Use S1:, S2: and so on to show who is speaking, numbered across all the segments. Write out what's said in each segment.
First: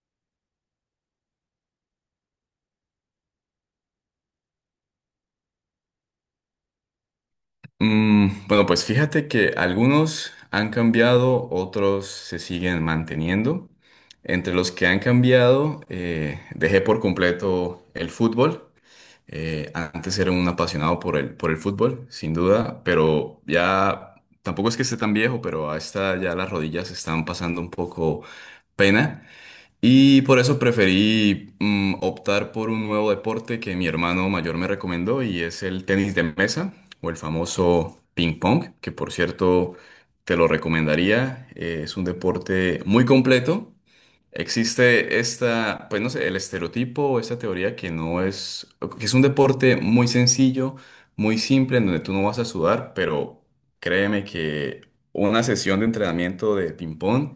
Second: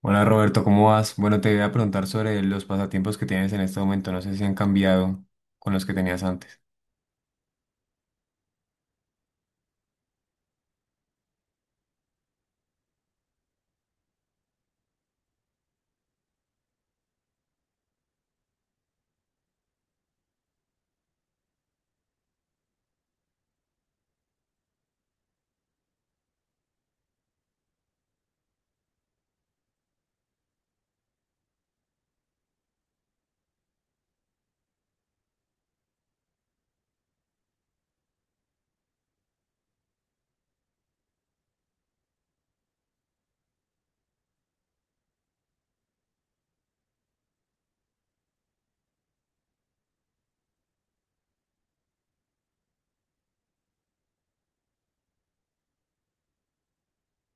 S1: Hola Roberto, ¿cómo vas? Bueno, te voy a preguntar sobre los pasatiempos que tienes en este momento. No sé si han cambiado con los que tenías antes.
S2: Bueno, pues fíjate que algunos han cambiado, otros se siguen manteniendo. Entre los que han cambiado, dejé por completo el fútbol. Antes era un apasionado por el fútbol, sin duda, pero ya tampoco es que esté tan viejo, pero a esta ya las rodillas están pasando un poco pena. Y por eso preferí optar por un nuevo deporte que mi hermano mayor me recomendó, y es el tenis de mesa o el famoso ping pong, que por cierto te lo recomendaría. Es un deporte muy completo. Existe esta, pues no sé, el estereotipo o esta teoría que no es, que es un deporte muy sencillo, muy simple, en donde tú no vas a sudar, pero créeme que una sesión de entrenamiento de ping pong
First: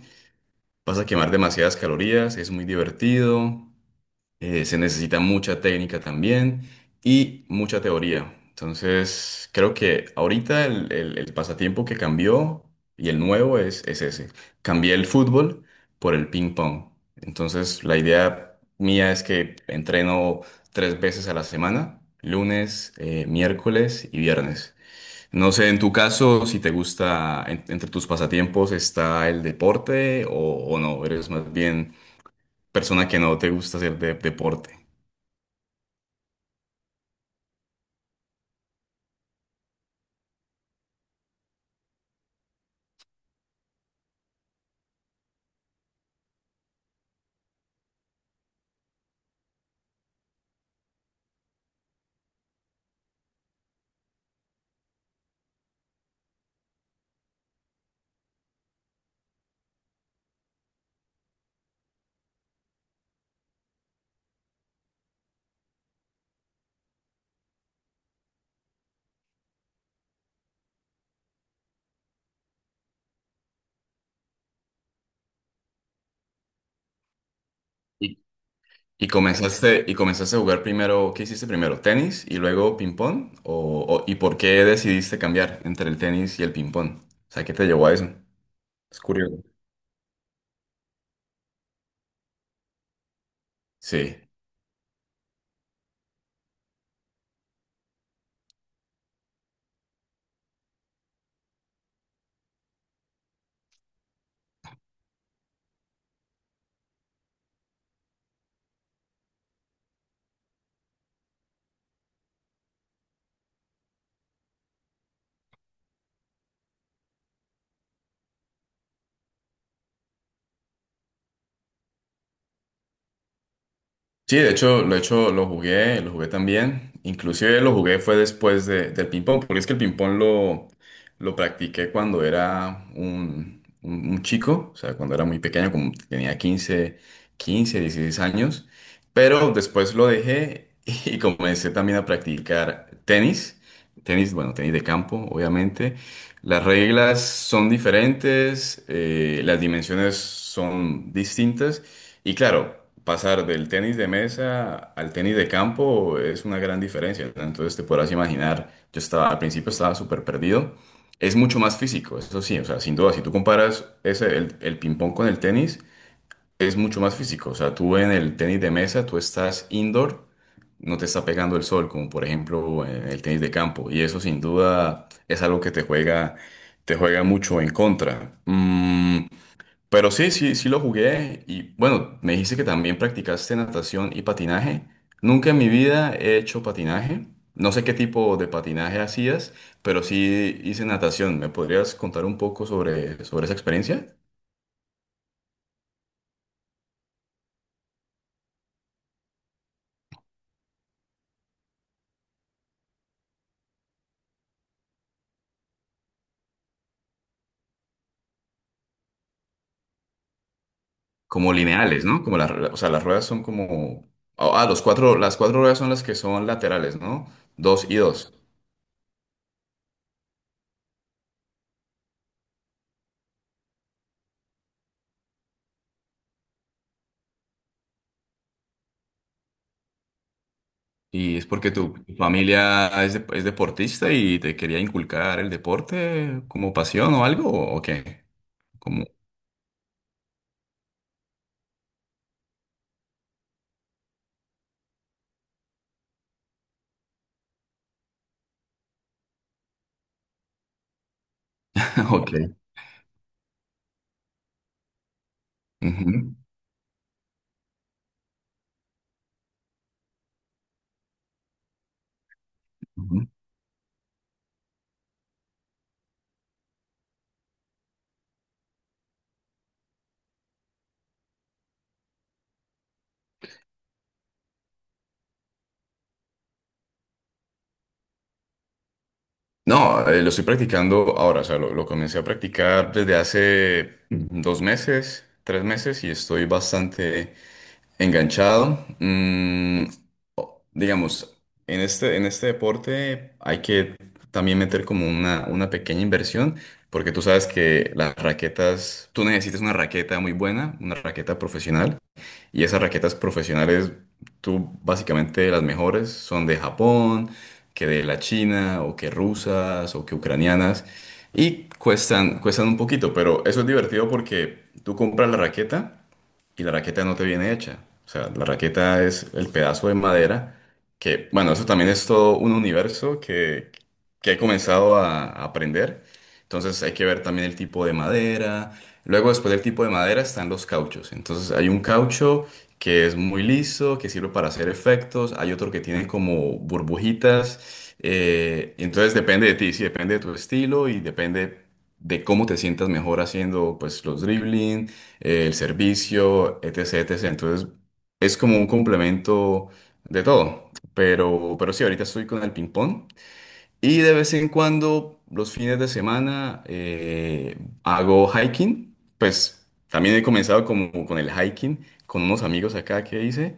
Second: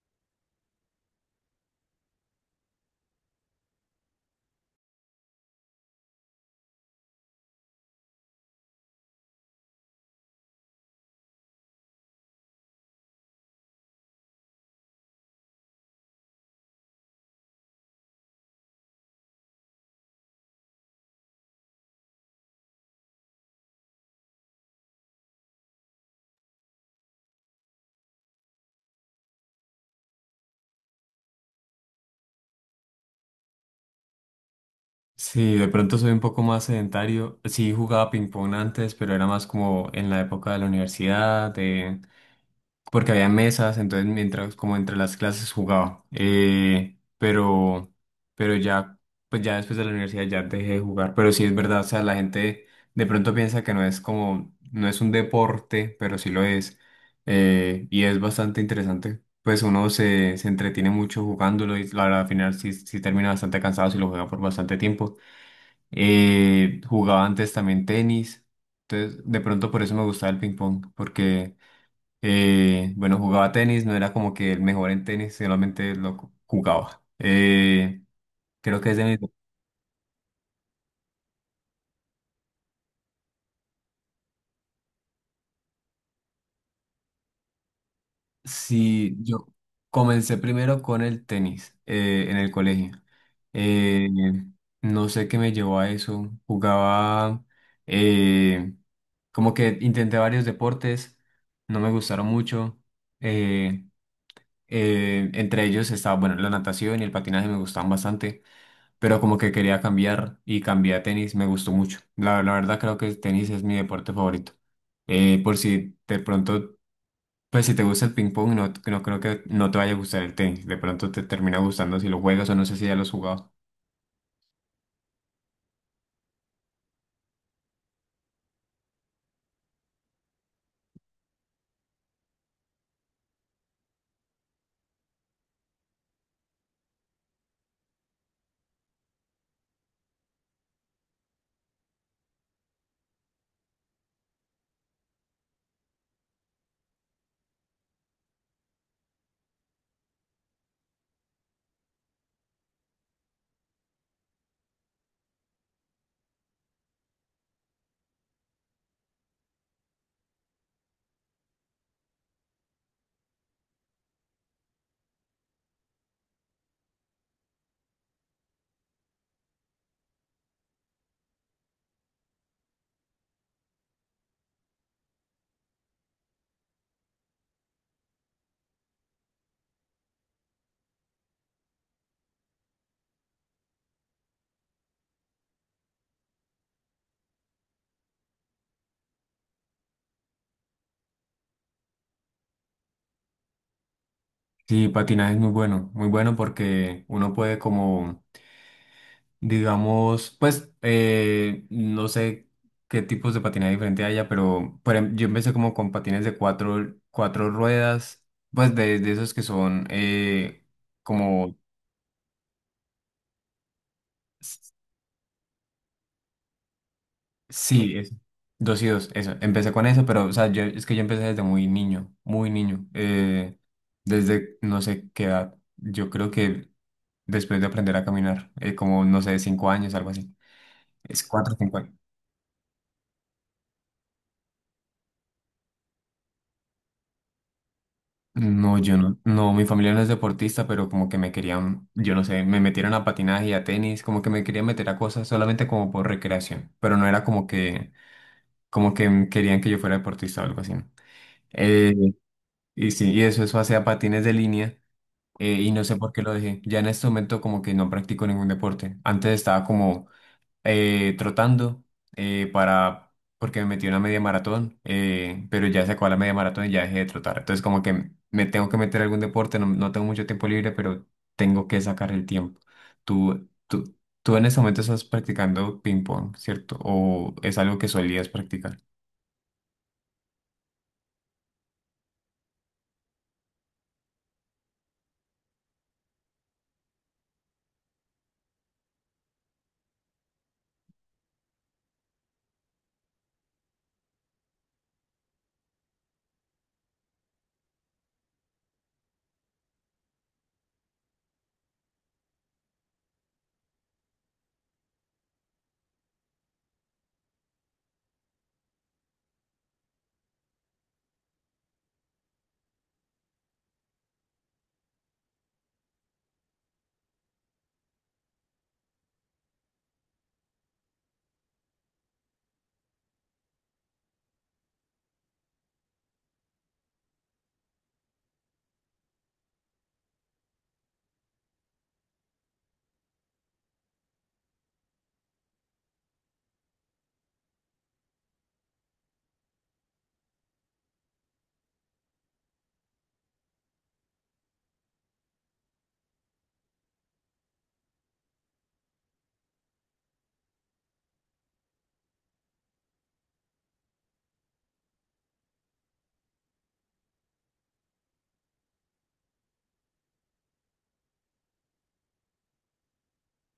S2: vas a quemar demasiadas calorías, es muy divertido, se necesita mucha técnica también y mucha teoría. Entonces, creo que ahorita el pasatiempo que cambió y el nuevo es ese. Cambié el fútbol por el ping pong. Entonces, la idea mía es que entreno tres veces a la semana: lunes, miércoles y viernes. No sé, en tu caso, si te gusta, entre tus pasatiempos está el deporte, o no, eres más bien persona que no te gusta hacer deporte.
S1: Sí, de pronto soy un poco más sedentario. Sí, jugaba ping pong antes, pero era más como en la época de la universidad, porque había mesas, entonces mientras como entre las clases jugaba. Pero ya, pues ya después de la universidad ya dejé de jugar. Pero sí es verdad, o sea, la gente de pronto piensa que no es como, no es un deporte, pero sí lo es. Y es bastante interesante. Pues uno se entretiene mucho jugándolo y la verdad, al final sí, sí termina bastante cansado si lo juega por bastante tiempo. Jugaba antes también tenis. Entonces, de pronto por eso me gustaba el ping pong, porque bueno, jugaba tenis, no era como que el mejor en tenis, solamente jugaba.
S2: Y,
S1: Creo que es de
S2: y
S1: mis...
S2: comenzaste a jugar primero. ¿Qué hiciste primero? ¿Tenis y luego ping-pong? ¿Y por qué decidiste cambiar entre el tenis y el ping-pong? O sea, ¿qué te llevó a eso? Es
S1: Sí,
S2: curioso.
S1: yo comencé primero con el tenis en el colegio. Eh,
S2: Sí.
S1: no sé qué me llevó a eso. Jugaba, eh, como que intenté varios deportes, no me gustaron mucho. Eh, entre ellos estaba, bueno, la natación y el patinaje me gustaban bastante, pero como que quería cambiar y cambié a tenis, me gustó mucho. La verdad creo que el tenis es mi deporte favorito. Por si de pronto, pues si te gusta el ping pong, no, no creo que no te vaya a gustar el tenis. De pronto te termina gustando si lo juegas o no sé si ya lo has jugado.
S2: Sí, de hecho, lo he hecho, lo jugué también. Inclusive lo jugué fue después del ping-pong, porque es que el ping-pong lo practiqué cuando era un chico, o sea, cuando era muy pequeño, como tenía quince, 16 años, pero después lo dejé y comencé también a practicar tenis, bueno, tenis de campo, obviamente. Las reglas son diferentes, las dimensiones son distintas. Y claro, pasar del tenis de mesa al tenis de campo es una gran diferencia, ¿no? Entonces te podrás imaginar, yo estaba al principio, estaba súper perdido. Es mucho más físico, eso sí, o sea, sin duda, si tú comparas ese, el ping-pong con el tenis, es mucho más físico. O sea, tú en el tenis de mesa tú estás indoor, no te está pegando el sol, como por ejemplo en el tenis de campo. Y eso sin duda es algo que te juega mucho en contra. Pero sí, sí, sí lo jugué. Y bueno, me dijiste que también practicaste natación y patinaje. Nunca en mi vida he hecho patinaje. No sé qué tipo de patinaje hacías, pero sí hice natación. ¿Me podrías contar un poco sobre esa experiencia?
S1: Sí, patinaje es muy bueno, muy bueno porque uno puede como, digamos, pues no sé qué tipos de patinaje diferente haya, pero yo empecé como con patines de cuatro ruedas, pues de esos que son
S2: Como
S1: como,
S2: lineales, ¿no? Como las, o sea, las ruedas son como. Ah, ah,
S1: s-
S2: las cuatro ruedas son las que son laterales, ¿no? Dos
S1: sí,
S2: y
S1: eso,
S2: dos.
S1: dos y dos, eso. Empecé con eso, pero o sea, yo, es que yo empecé desde muy niño, desde no sé qué edad, yo creo que después de aprender a caminar, como no sé, 5 años, algo así. Es
S2: ¿Y es
S1: cuatro,
S2: porque
S1: cinco.
S2: tu familia es deportista y te quería inculcar el deporte como pasión, o algo o qué?
S1: No, yo no, no, mi familia no es deportista, pero como que me querían, yo no sé, me metieron a patinaje y a tenis, como que me querían meter a cosas solamente como por recreación, pero no era como que, querían que yo fuera deportista o algo así, ¿no? Eh,
S2: Ok.
S1: y sí, y eso hacía patines de línea, y no sé por qué lo
S2: Ujú,
S1: dejé. Ya en este momento como que no practico ningún deporte. Antes estaba como trotando para
S2: ujú.
S1: porque me metí en una media maratón, pero ya se acabó la media maratón y ya dejé de trotar. Entonces como que me tengo que meter a algún deporte, no, no tengo mucho tiempo libre, pero tengo que sacar el tiempo. Tú, tú, tú en ese momento estás practicando ping pong, ¿cierto? ¿O es algo que solías practicar?
S2: No, lo estoy practicando ahora, o sea, lo comencé a practicar desde hace 2 meses, 3 meses, y estoy bastante enganchado. Digamos, en este deporte hay que también meter como una pequeña inversión, porque tú sabes que las raquetas, tú necesitas una raqueta muy buena, una raqueta profesional. Y esas raquetas profesionales, tú básicamente, las mejores son de Japón, que de la China, o que rusas, o que ucranianas. Y cuestan un poquito, pero eso es divertido porque tú compras la raqueta y la raqueta no te viene hecha. O sea, la raqueta es el pedazo de madera que, bueno, eso también es todo un universo que he comenzado a aprender. Entonces hay que ver también el tipo de madera. Luego, después del tipo de madera, están los cauchos. Entonces hay un caucho que es muy liso, que sirve para hacer efectos. Hay otro que tiene como burbujitas. Entonces depende de ti, sí, depende de tu estilo y depende de cómo te sientas mejor haciendo pues los dribbling, el servicio, etc, etc. Entonces, es como un complemento de todo. Pero sí, ahorita estoy con el ping-pong. Y de vez en cuando, los fines de semana, hago hiking. Pues también he comenzado como con el hiking, con unos amigos acá que hice.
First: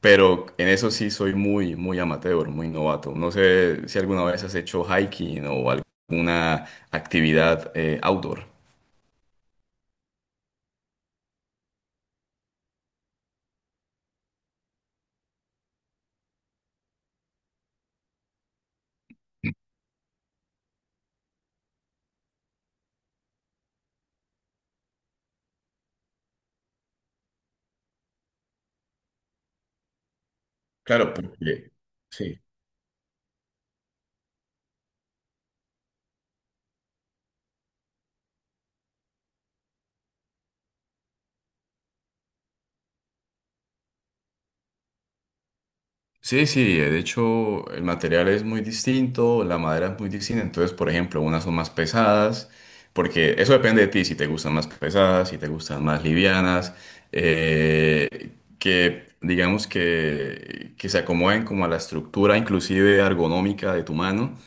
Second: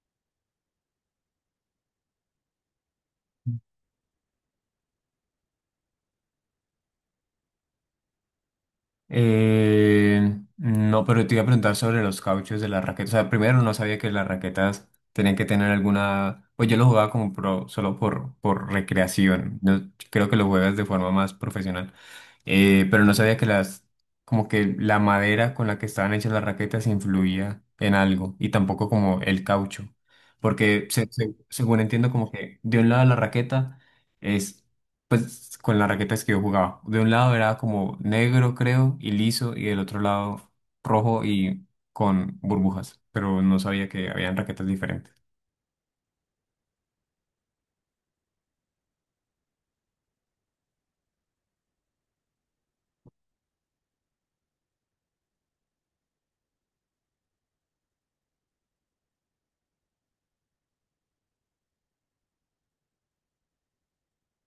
S2: Pero en eso sí soy muy, muy amateur, muy novato. No sé si alguna vez has hecho hiking o alguna actividad outdoor.
S1: No, pero te iba a preguntar sobre los cauchos de las raquetas. O sea, primero no sabía que las raquetas tenían que tener alguna. Pues yo lo jugaba como pro, solo por recreación. No creo que lo juegas de forma más profesional. Pero no sabía que las. Como que la madera con la que estaban hechas las raquetas influía en algo. Y tampoco como el caucho. Porque
S2: Claro, porque.
S1: según entiendo, como
S2: Sí.
S1: que de un lado la raqueta es, pues con las raquetas que yo jugaba. De un lado era como negro, creo, y liso, y del otro lado rojo y con burbujas, pero no sabía que habían raquetas diferentes.
S2: Sí, sí, de hecho el material es muy distinto, la madera es muy distinta, entonces por ejemplo unas son más pesadas, porque eso depende de ti, si te gustan más pesadas, si te gustan más livianas, eh, que digamos que se acomoden como a la estructura inclusive ergonómica de tu mano.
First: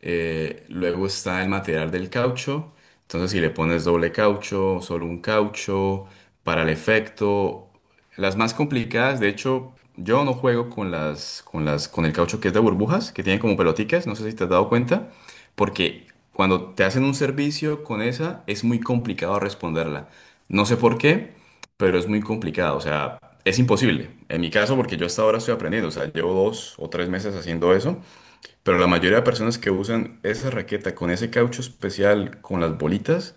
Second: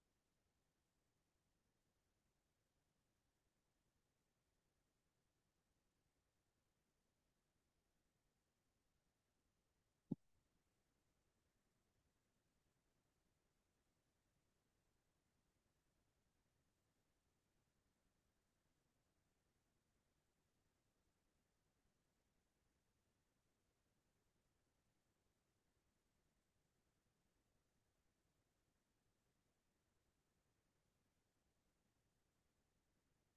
S2: Luego está el material del caucho. Entonces, si le pones doble caucho, solo un caucho, para el efecto. Las más complicadas, de hecho, yo no juego con el caucho que es de burbujas, que tiene como pelotitas, no sé si te has dado cuenta, porque cuando te hacen un servicio con esa, es muy complicado responderla. No sé por qué, pero es muy complicado, o sea, es imposible. En mi caso, porque yo hasta ahora estoy aprendiendo, o sea, llevo 2 o 3 meses haciendo eso. Pero la mayoría de personas que usan esa raqueta con ese caucho especial, con las bolitas,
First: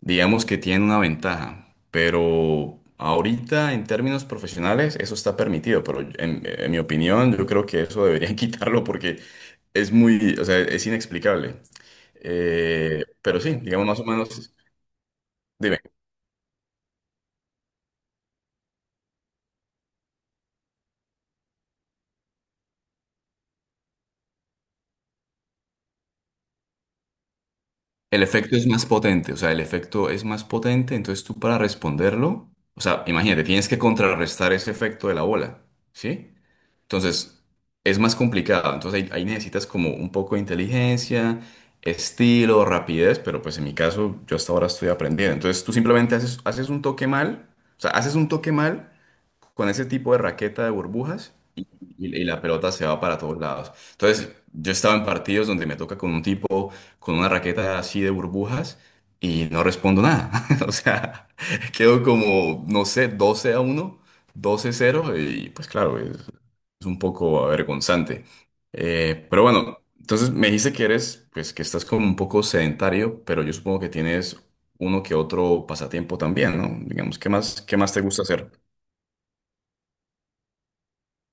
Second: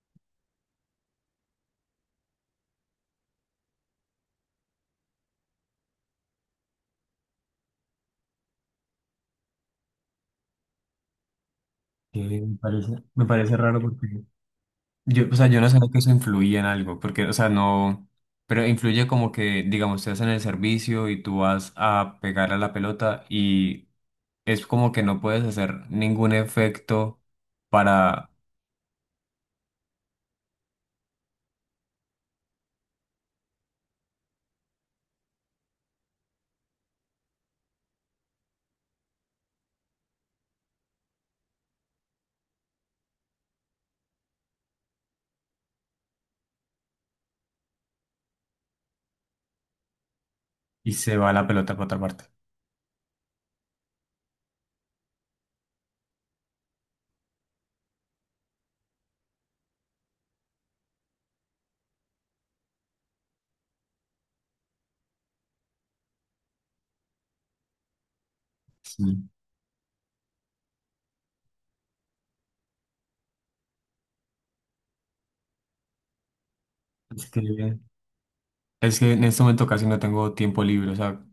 S2: digamos que tienen una ventaja. Pero ahorita, en términos profesionales, eso está permitido. Pero en mi opinión, yo creo que eso deberían quitarlo porque es muy, o sea, es inexplicable. Eh,
S1: Me
S2: pero sí,
S1: parece raro
S2: digamos, más o
S1: porque
S2: menos,
S1: yo, o sea, yo no
S2: dime,
S1: sabía que eso influía en algo, porque, o sea, no, pero influye como que, digamos, te hacen el servicio y tú vas a pegar a la pelota y es como que no puedes hacer ningún efecto
S2: el
S1: para
S2: efecto es más potente, o sea, el efecto es más potente, entonces tú para responderlo, o sea, imagínate, tienes que contrarrestar ese efecto de la bola, ¿sí? Entonces, es más complicado. Entonces, ahí necesitas como un poco de inteligencia, estilo, rapidez, pero pues en mi caso, yo hasta ahora estoy aprendiendo. Entonces, tú simplemente haces un toque mal, o sea, haces un toque mal con ese tipo de raqueta de
S1: y se va
S2: burbujas,
S1: la pelota para otra
S2: y
S1: parte.
S2: la pelota se va para todos lados. Entonces, yo estaba en partidos donde me toca con un tipo con una raqueta así de burbujas, y no respondo nada. O sea, quedo como, no sé, 12-1, doce a 0, y pues claro, es un poco avergonzante. Eh,
S1: Sí.
S2: pero bueno, entonces me dijiste que eres, pues que estás como un poco sedentario, pero yo supongo que tienes uno que otro pasatiempo también, ¿no? Digamos,
S1: Es que
S2: qué más te gusta hacer?
S1: Es que en este momento casi no tengo tiempo libre, o sea,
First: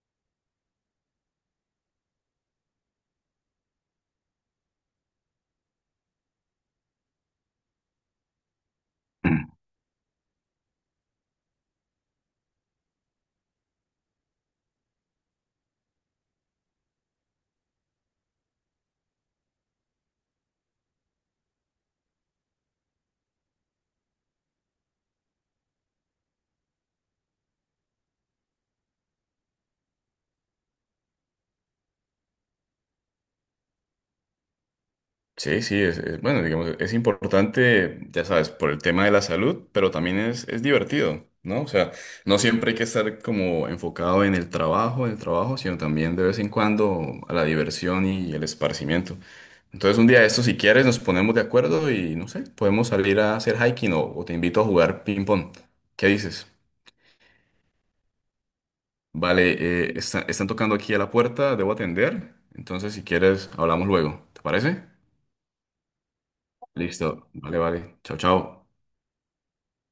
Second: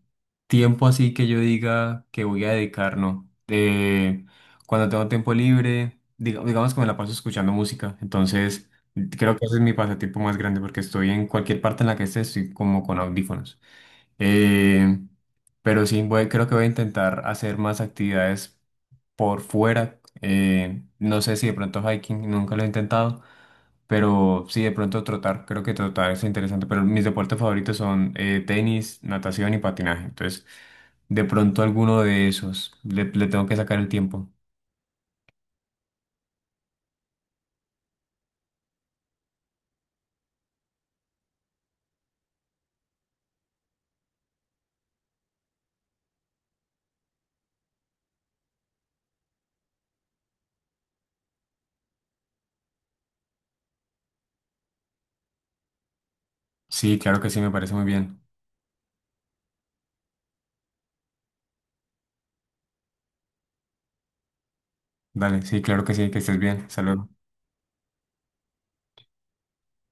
S1: tiempo así que yo diga que voy a dedicar, no. Cuando tengo tiempo libre, digamos que me la paso escuchando música, entonces creo que ese es mi pasatiempo más grande porque estoy en cualquier parte en la que esté, estoy como con audífonos. Eh, pero sí, voy, creo que voy a intentar hacer más actividades por fuera. Eh, no sé si de pronto hiking, nunca lo he intentado. Pero sí, de pronto trotar, creo que trotar es interesante, pero mis deportes favoritos son tenis, natación y patinaje. Entonces, de pronto alguno de esos, le tengo que sacar el tiempo.
S2: Sí, sí, bueno, digamos, es importante, ya sabes, por el tema de la salud, pero también es divertido, ¿no? O sea, no siempre hay que estar como enfocado en el trabajo, sino también de vez en cuando a la diversión y el esparcimiento. Entonces, un día de estos, si quieres, nos ponemos de acuerdo y, no sé, podemos salir a hacer hiking, o te invito a jugar ping-pong. ¿Qué dices?
S1: Sí, claro que sí, me parece muy bien.
S2: Vale, están tocando aquí a la puerta, debo atender. Entonces, si quieres, hablamos luego. ¿Te parece?
S1: Dale, sí, claro que sí, que estés bien. Saludos.
S2: Listo. Vale, vale. Chao, chao.